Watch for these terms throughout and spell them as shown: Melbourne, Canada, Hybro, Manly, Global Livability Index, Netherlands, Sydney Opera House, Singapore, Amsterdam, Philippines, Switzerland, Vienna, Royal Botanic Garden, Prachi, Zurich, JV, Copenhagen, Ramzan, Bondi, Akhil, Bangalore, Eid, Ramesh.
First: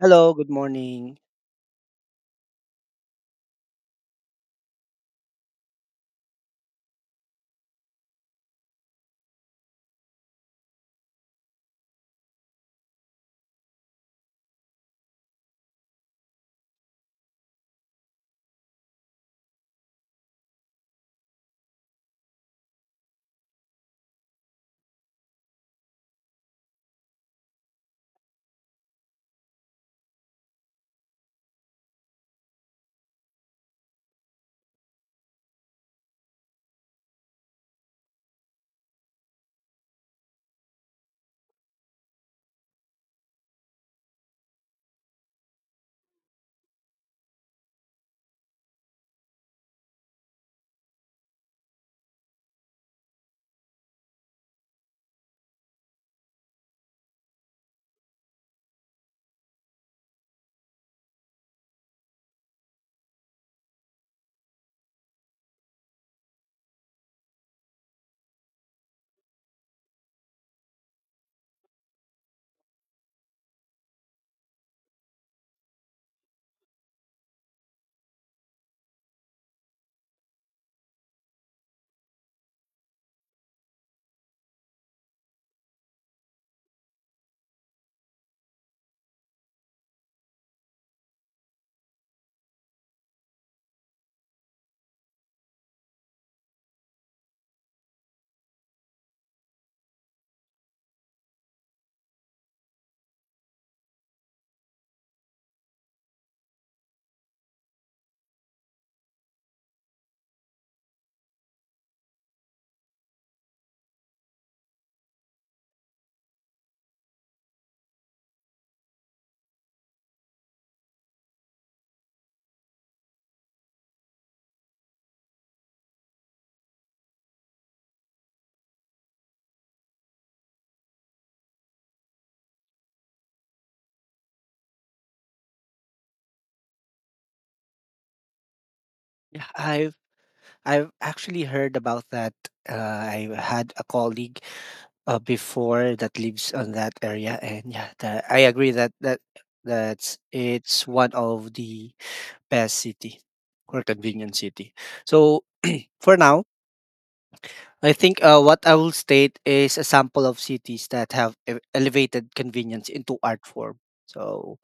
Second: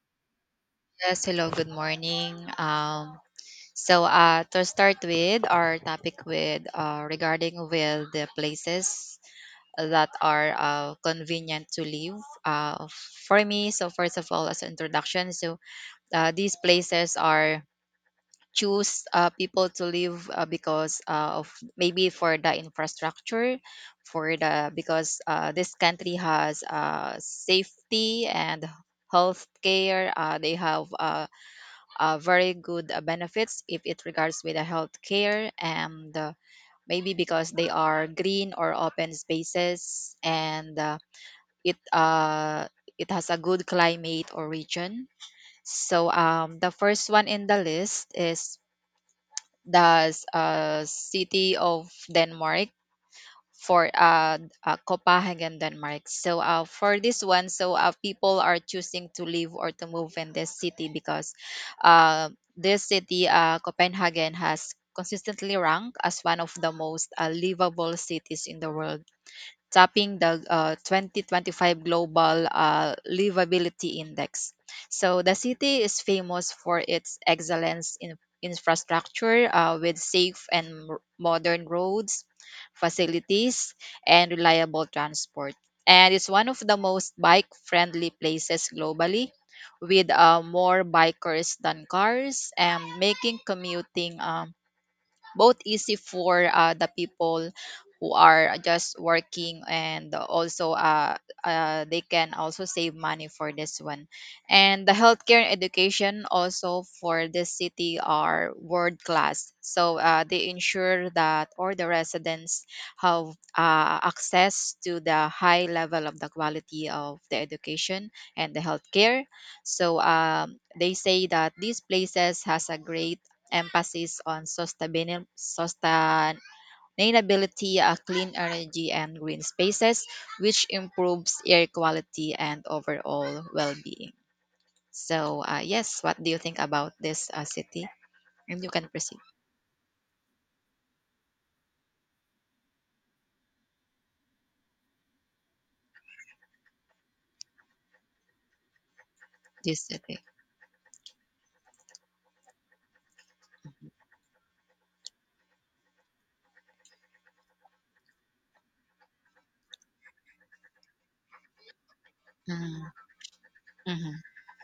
Hello, good morning. Yes, hello, good morning. To start with our topic with regarding with the places that are convenient to live uh, for me. So first of all, as an introduction, these places are choose people to live because of maybe for the infrastructure for the because this country has safety and health care they have very good benefits if it regards with the healthcare and maybe because they are green or open spaces and it uh, it has a good climate or region. So the first one in the list is the city of Denmark for Copenhagen, Denmark. So for this one, so people are choosing to live or to move in this city because uh this city Copenhagen has consistently ranked as one of the most livable cities in the world tapping the 2025 Global Livability Index. So the city is famous for its excellence in infrastructure with safe and modern roads, facilities, and reliable transport. And it's one of the most bike friendly places globally with more bikers than cars and making commuting both easy for the people who are just working and also they can also save money for this one. And the healthcare and education also for this city are world class, so they ensure that all the residents have access to the high level of the quality of the education and the healthcare. So they say that these places has a great emphasis on sustainability, clean energy, and green spaces, which improves air quality and overall well being. So, yes, what do you think about this city? And you can proceed. Yeah, I've actually heard about that. Uh, I had a colleague before that lives on that area, and yeah, I agree that that This that's city. it's one of the best city or convenient city. So for now, I think what I will state is a sample of cities that have elevated convenience Mm-hmm. into art form. Mm-hmm. So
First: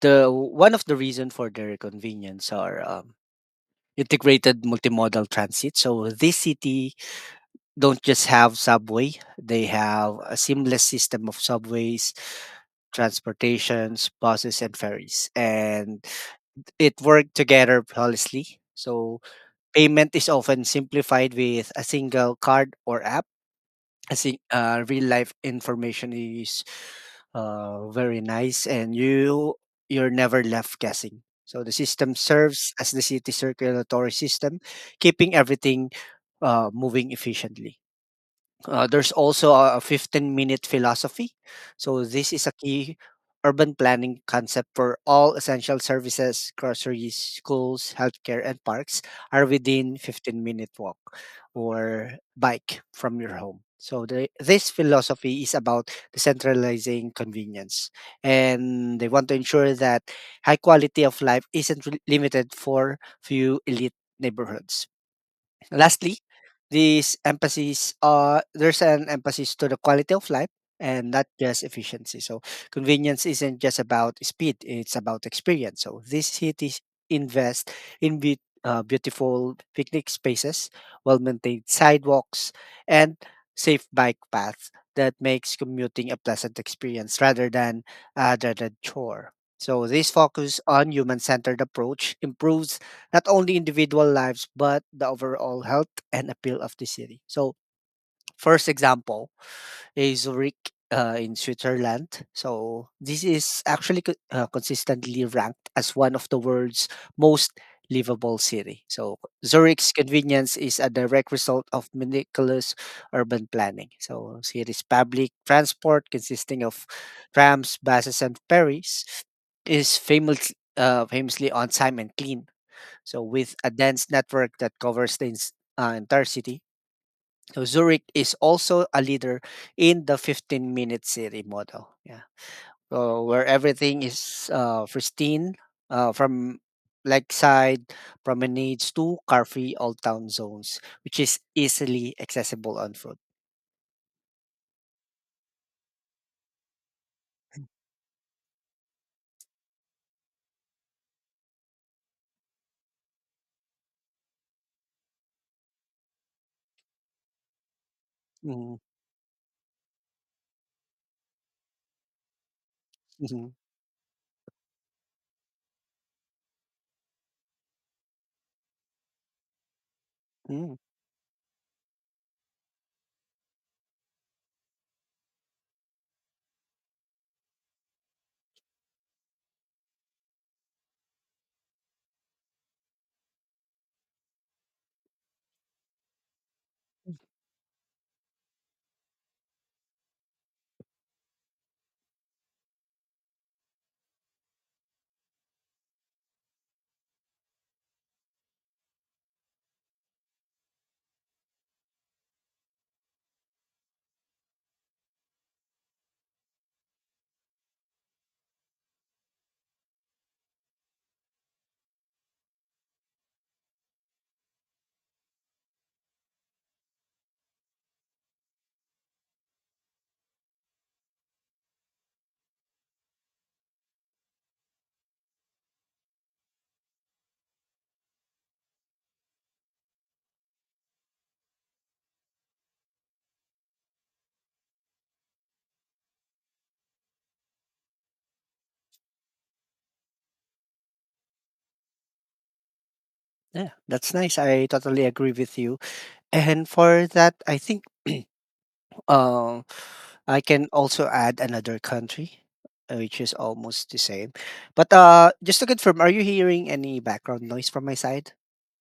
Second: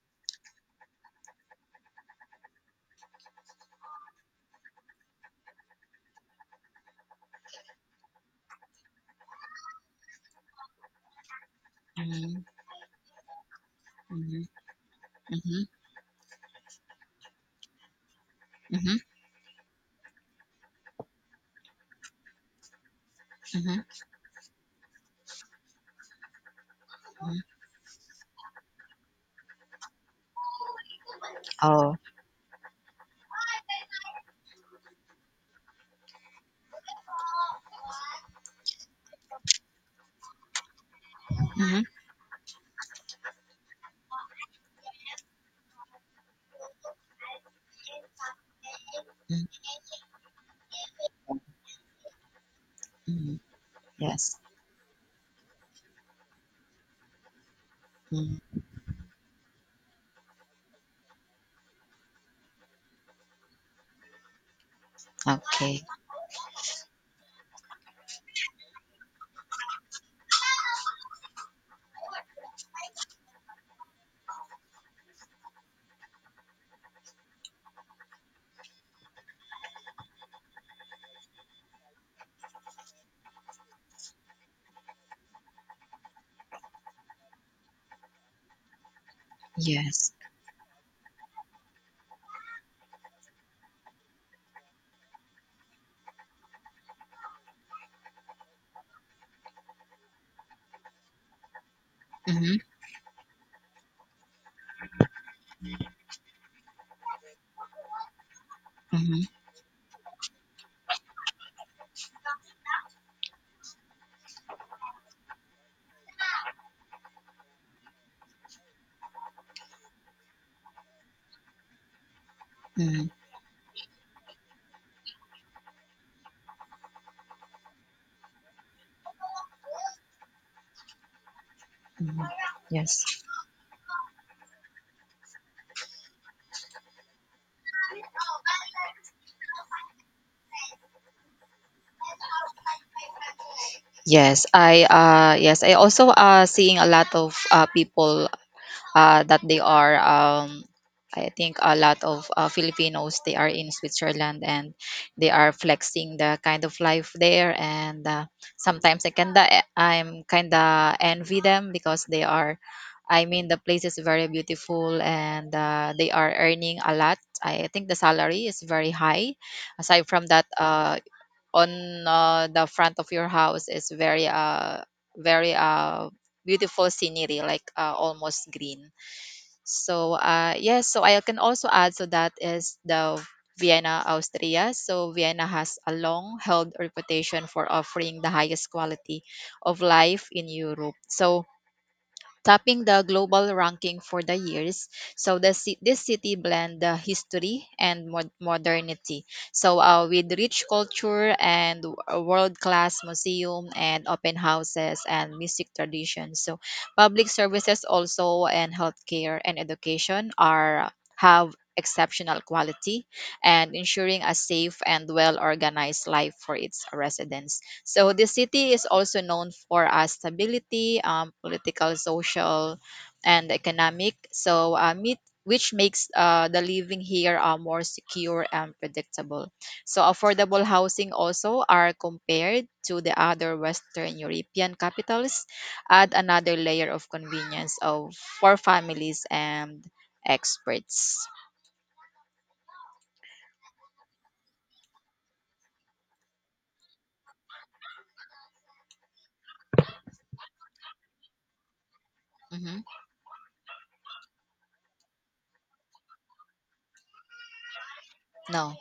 the one of the reason for their convenience are integrated multimodal transit. So this city don't just have subway, they have a seamless system of subways, Mm-hmm. transportations, buses and ferries. Mm-hmm. And it worked together flawlessly. Mm-hmm. So payment is often simplified with a single card or app. Mm-hmm. I think real life information is very nice, and you're never left guessing. So the Oh. system serves as the city circulatory system, keeping everything moving efficiently. There's also a 15-minute philosophy. Mm-hmm. So this is a key urban planning concept for all essential services, groceries, schools, healthcare, and parks Mm-hmm. are within 15-minute walk or bike from your home. So Yes. this philosophy is about decentralizing convenience, Mm. and they want to ensure that high quality of life isn't limited for few elite neighborhoods. Okay. Lastly, this emphasis there's an emphasis to the quality of life and not just efficiency. So convenience isn't just about speed, it's about experience. So these cities invest in beautiful picnic spaces, well-maintained sidewalks, and safe bike paths that makes commuting a pleasant experience rather than a chore. So this Yes. focus on human-centered approach improves not only individual lives but the overall health and appeal of the city. So, first example is Zurich in Switzerland. Mm-hmm. So, this is actually consistently ranked as one of the world's most livable city. So, Mm-hmm. Zurich's convenience is a direct result of meticulous urban planning. So, city's public transport consisting of trams, buses, and ferries is famously on time and clean, Mm-hmm. so with a dense network that covers the entire city, so Zurich is also a leader in the 15-minute city model. Yeah, Yes. so where everything is pristine, from lakeside promenades to car-free all-town zones, which is easily accessible on foot. Yes, I also seeing a lot of people that they are I think a lot of Filipinos they are in Switzerland and they are flexing the kind of life there, and Mhm, sometimes I I'm kinda envy them because they are I mean mhm, the place is very beautiful, and they are earning a lot. I think the salary is very high. Aside from that, mm. On the front of your house is very very uh beautiful scenery like almost green. So I can also add so that is the vienna austria. So vienna has a long held reputation for offering the highest quality of life in europe, so topping the global ranking for the years. So the this city blend the history and modernity. So with rich culture and world class museum and open houses and music traditions. So public services also and healthcare and education are have exceptional quality and ensuring a safe and well organized life for its residents. So the city is also known for stability, political, social, and economic. So which makes the living here more secure and predictable. So affordable housing also are compared to the other Western European capitals, add another layer of convenience of for families and experts. Yeah, that's nice. I totally agree with you. And for that, I think. Uh, I can also add another country, Hmm. Which is almost the same. But just to confirm, are you hearing any background noise from my side? No.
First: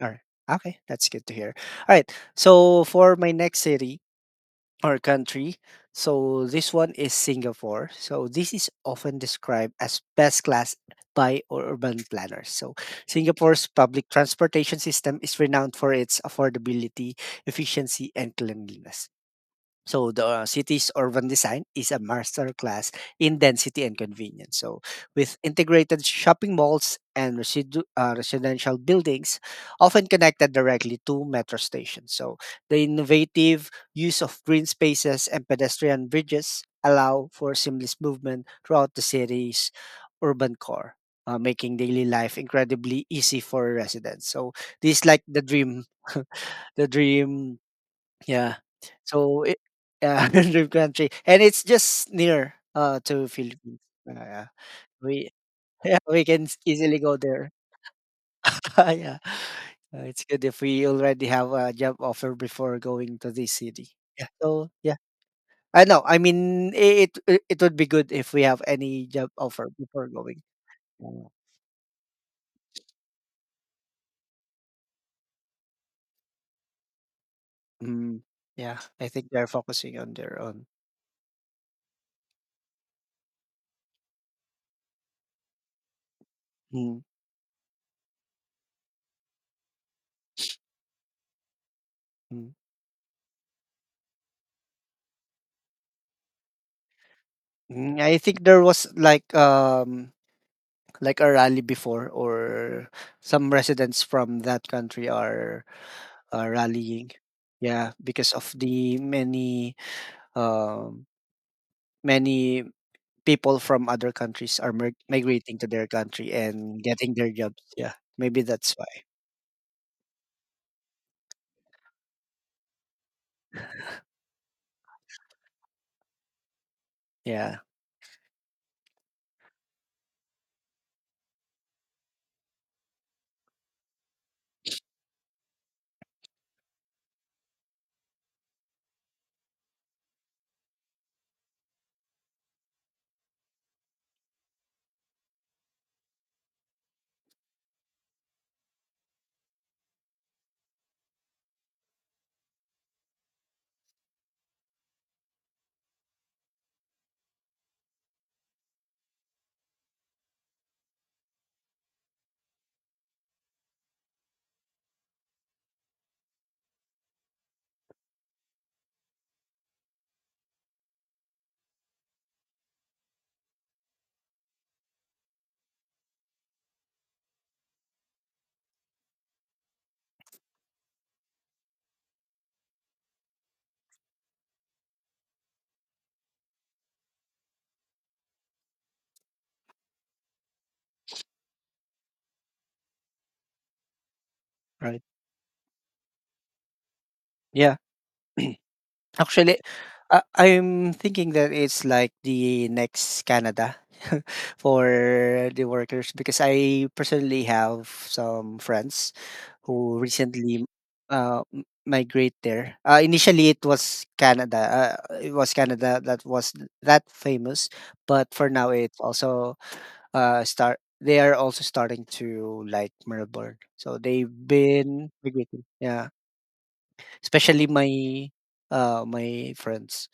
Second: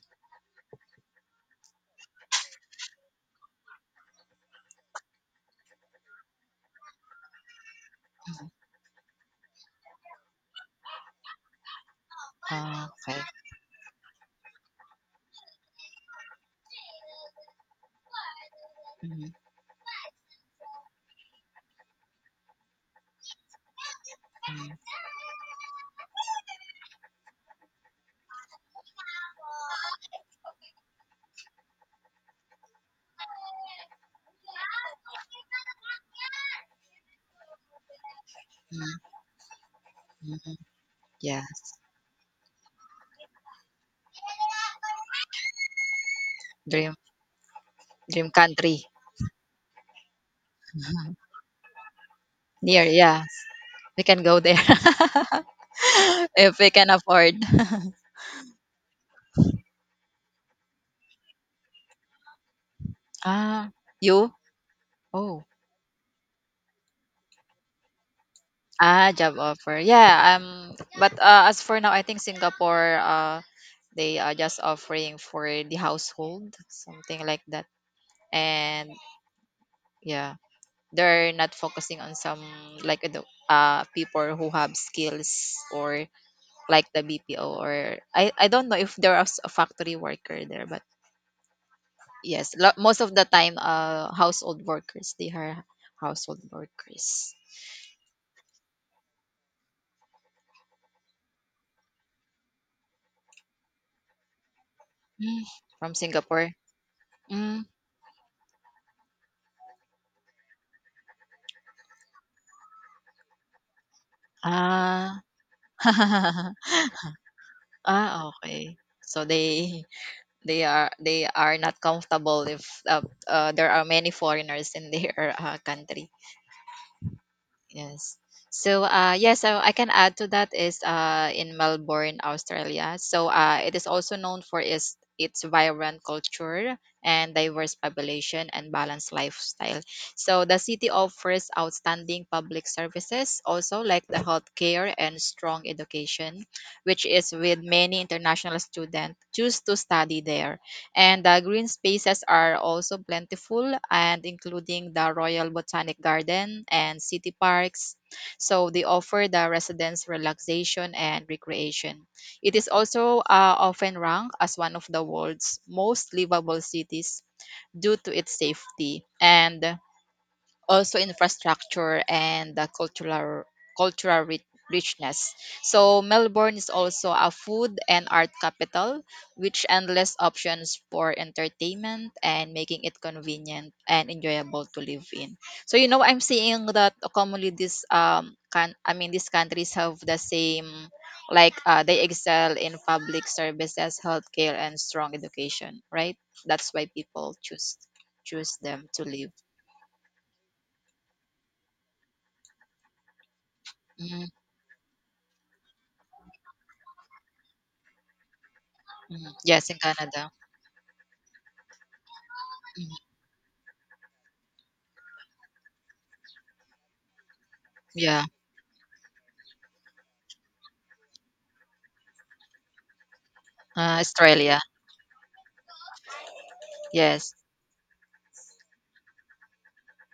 Or okay, that's good to hear. All right. So for my next city or country, so this one is Singapore. So Mhm. this is often described as best class by urban planners. So Ah, okay. Singapore's public transportation system is renowned for its affordability, efficiency, and cleanliness. Mhm. So the city's urban design is a masterclass in density and convenience. Mhm. So with integrated shopping malls and residential buildings, often connected directly to metro stations. So the innovative use of green spaces and pedestrian bridges allow for seamless movement throughout the city's urban core. Yes. Making daily life incredibly easy for residents. So this is like the dream, the Dream dream. dream Yeah. country. So it. Yeah, dream country, and it's just near, Near, yes. to Philippines. We can go Yeah, there we yeah, we can if s we can easily go afford. there. Yeah. It's good if we already have a job offer before going to this Ah, city. Yeah, you? so yeah. Oh, I know, I mean, I it would be good if we have any ah, job job offer offer. before Yeah, going. But Yeah. As for now, I think Singapore, they are just offering for the household, something like that. Mm, yeah, And I think they're focusing on yeah, their own. they're not focusing on some like the people who have skills or like the Mm, BPO, or I don't know if there is a factory worker there, but mm. yes, most of the time, household workers. They are household workers Mm, I think there was like a rally before or some residents from that country Mm, are from Singapore. rallying, Mm, yeah, because of the um, many people from other countries are ah, migrating to their country and getting their jobs, yeah, ah, maybe okay. that's why. So they they are not comfortable if there are many foreigners in their country. Yeah, Yes. So, yes, so I can add to that is in Melbourne, Australia. So, it is also known for its vibrant culture and diverse population and balanced lifestyle. So, the city offers outstanding public services, also like the healthcare and strong education, which is with many international students choose to study there, and the green spaces are also plentiful and including the Royal Botanic Garden and city parks. So they offer the residents relaxation and recreation. It is also often ranked as one of the world's most livable cities due to its safety and also infrastructure and the cultural ri- richness. So Melbourne is also a food and art capital, which endless options for entertainment and making it convenient and enjoyable to live in. So you know, I'm seeing that commonly this can I mean these countries have the same like they excel in public services, healthcare, and right. strong education, right? That's why people Yeah. choose them to live. Actually, I I'm thinking that it's like the next Canada. Mm-hmm. For the workers, because I personally have some friends Mhm. Yes, in who Canada. recently migrate there. Mhm. Initially, it was Canada. It was Canada that was that famous, Yeah, but for now, it also start. They are also starting to like Melbourne, so they've Australia. been migrating. Yeah, Yes. especially my my friends.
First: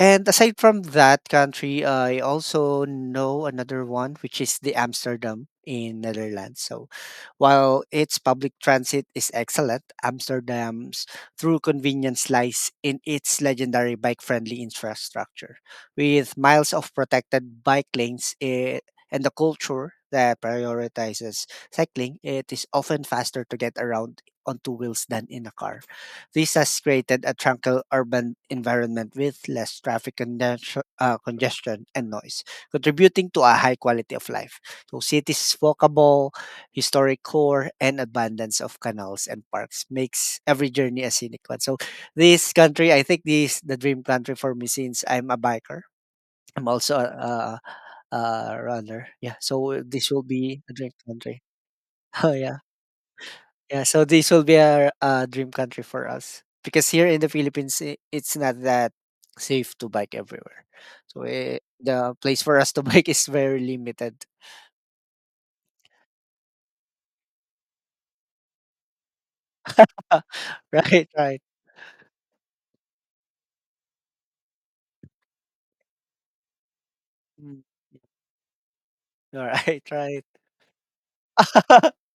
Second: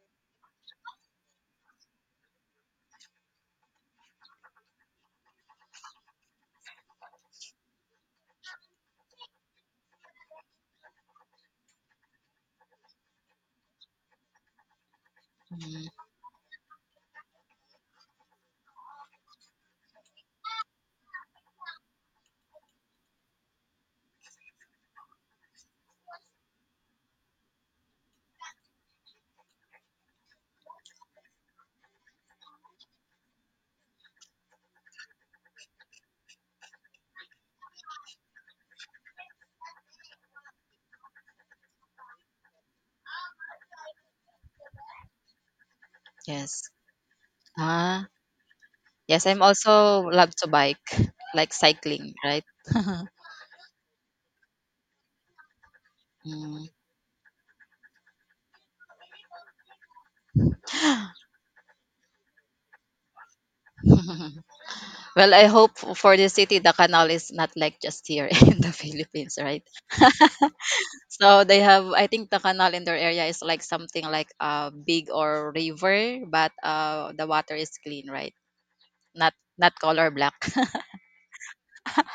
And aside from that country, I also know another one, which is the Amsterdam in Netherlands. So while its public transit is excellent, Amsterdam's true convenience lies in its legendary bike-friendly infrastructure, Mhm. with miles of protected bike lanes, and a culture that prioritizes cycling. It is often faster to get around on two wheels than in a car. This has created a tranquil urban environment with less traffic congestion and noise, contributing to a high quality of life. So, cities is walkable, historic core, and abundance of canals and parks makes every journey a scenic one. So, this country, I think, this the dream country for me since I'm a biker. Yes. I'm also Ah, a runner. yes. Yeah, I'm so also this will love to be a bike, dream country. like cycling, Oh right? yeah. Yeah, so this will be a dream country for us Mm. because here in the Philippines, it's not that safe to bike everywhere. So the place for us to bike is very limited. Well, I hope for the city, the canal is not like just here in the Philippines, right? Right, right. So they have, I think the canal in their area is like something like a big or river, but the water Mm. is clean, right? Not All not right, color right. black.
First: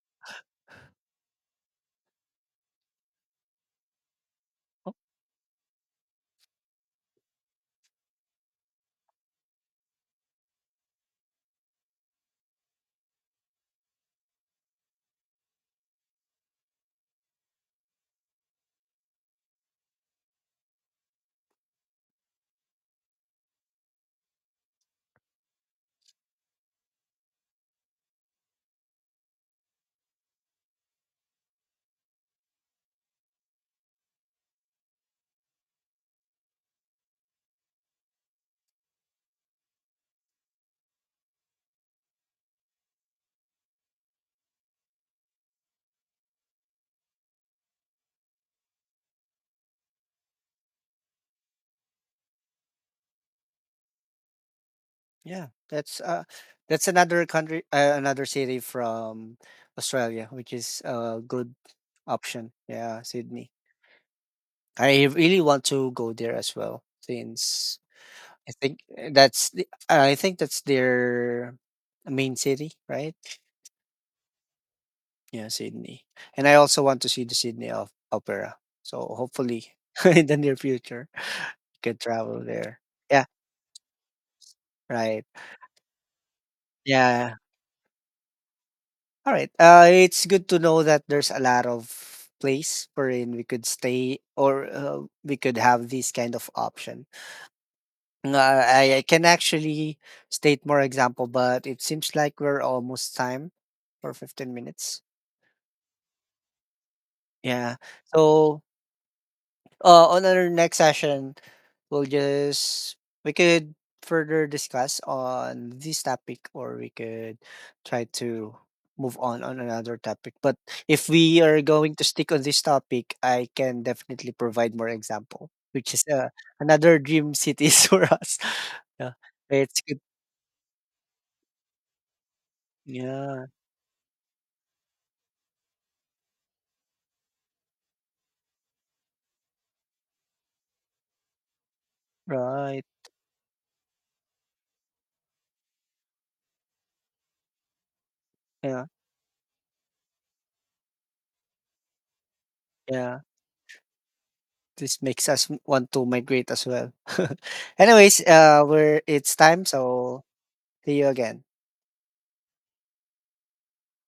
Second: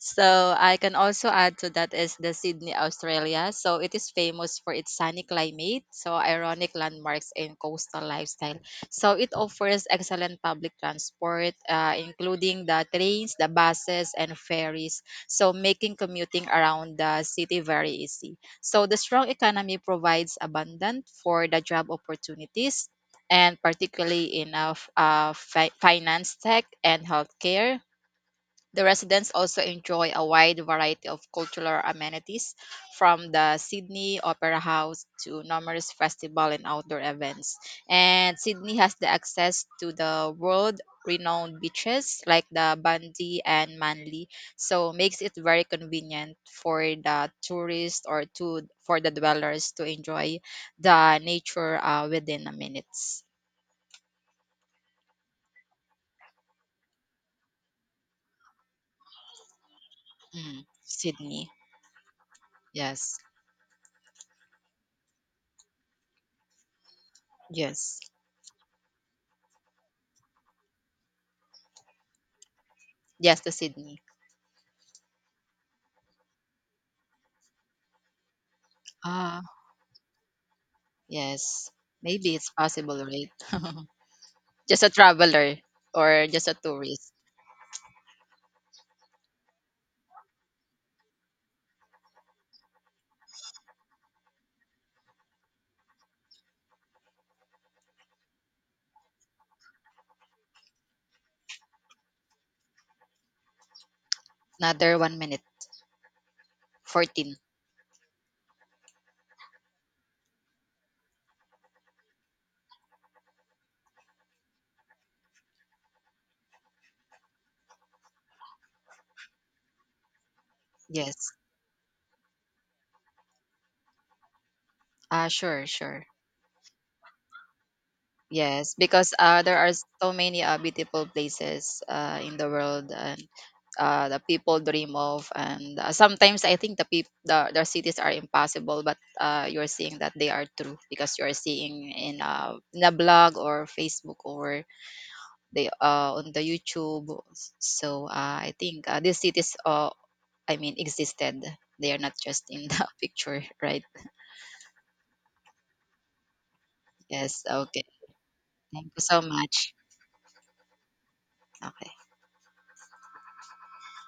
So I can also add to that is the Sydney, Australia. So it is famous for its Oh. sunny climate, so ironic landmarks and coastal lifestyle. So it offers excellent public transport, including the trains, the buses, and ferries. So making commuting around the city very easy. So the strong economy provides abundant for the job opportunities. And particularly in finance, tech, and healthcare, the residents also enjoy a wide variety of cultural amenities, from the Sydney Opera House to numerous festival and outdoor events. And Sydney has the access to the world renowned beaches like the Bundy and Manly, so makes it very convenient for the tourists or to for the dwellers to enjoy the nature within a minutes. Yeah, that's another country, another city from Australia, which Mm, is a Sydney, good option. Yeah, yes, Sydney. I really want to go there as well since yes, I think eh, that's the I think that's their main city, right? yes, the Sydney. Yeah, Sydney. And I also want to see the Sydney Opera. So Ah. hopefully in the near future, I Yes, can maybe travel it's there. possible, Yeah, right? Just a right. traveler or just a tourist. Yeah. All right. It's good to know that there's a lot of place wherein we could stay or we could have this kind of option. Uh, I can actually state more example, but it seems like we're almost time for 15 Another minutes. 1 minute, 14. Yeah. So, on our next session, we'll just we could further discuss on this topic, or we could try to move on another topic. But if Yes. we are going to stick on this topic, I can definitely provide more Ah, example, sure, which is sure. Another dream cities for us. Yes, Yeah, because there are it's good. so many beautiful places in the world and Yeah, the people dream of. And sometimes I think the people, the cities are impossible, but you're seeing that they are true because you're seeing in right. a blog or Facebook or they on the youtube. So I Yeah, think these cities I mean existed. They are not just in the yeah. picture, right? This makes us want to migrate as well. Yes, okay, Anyways, thank you we're so it's much. time, so see you again. Okay.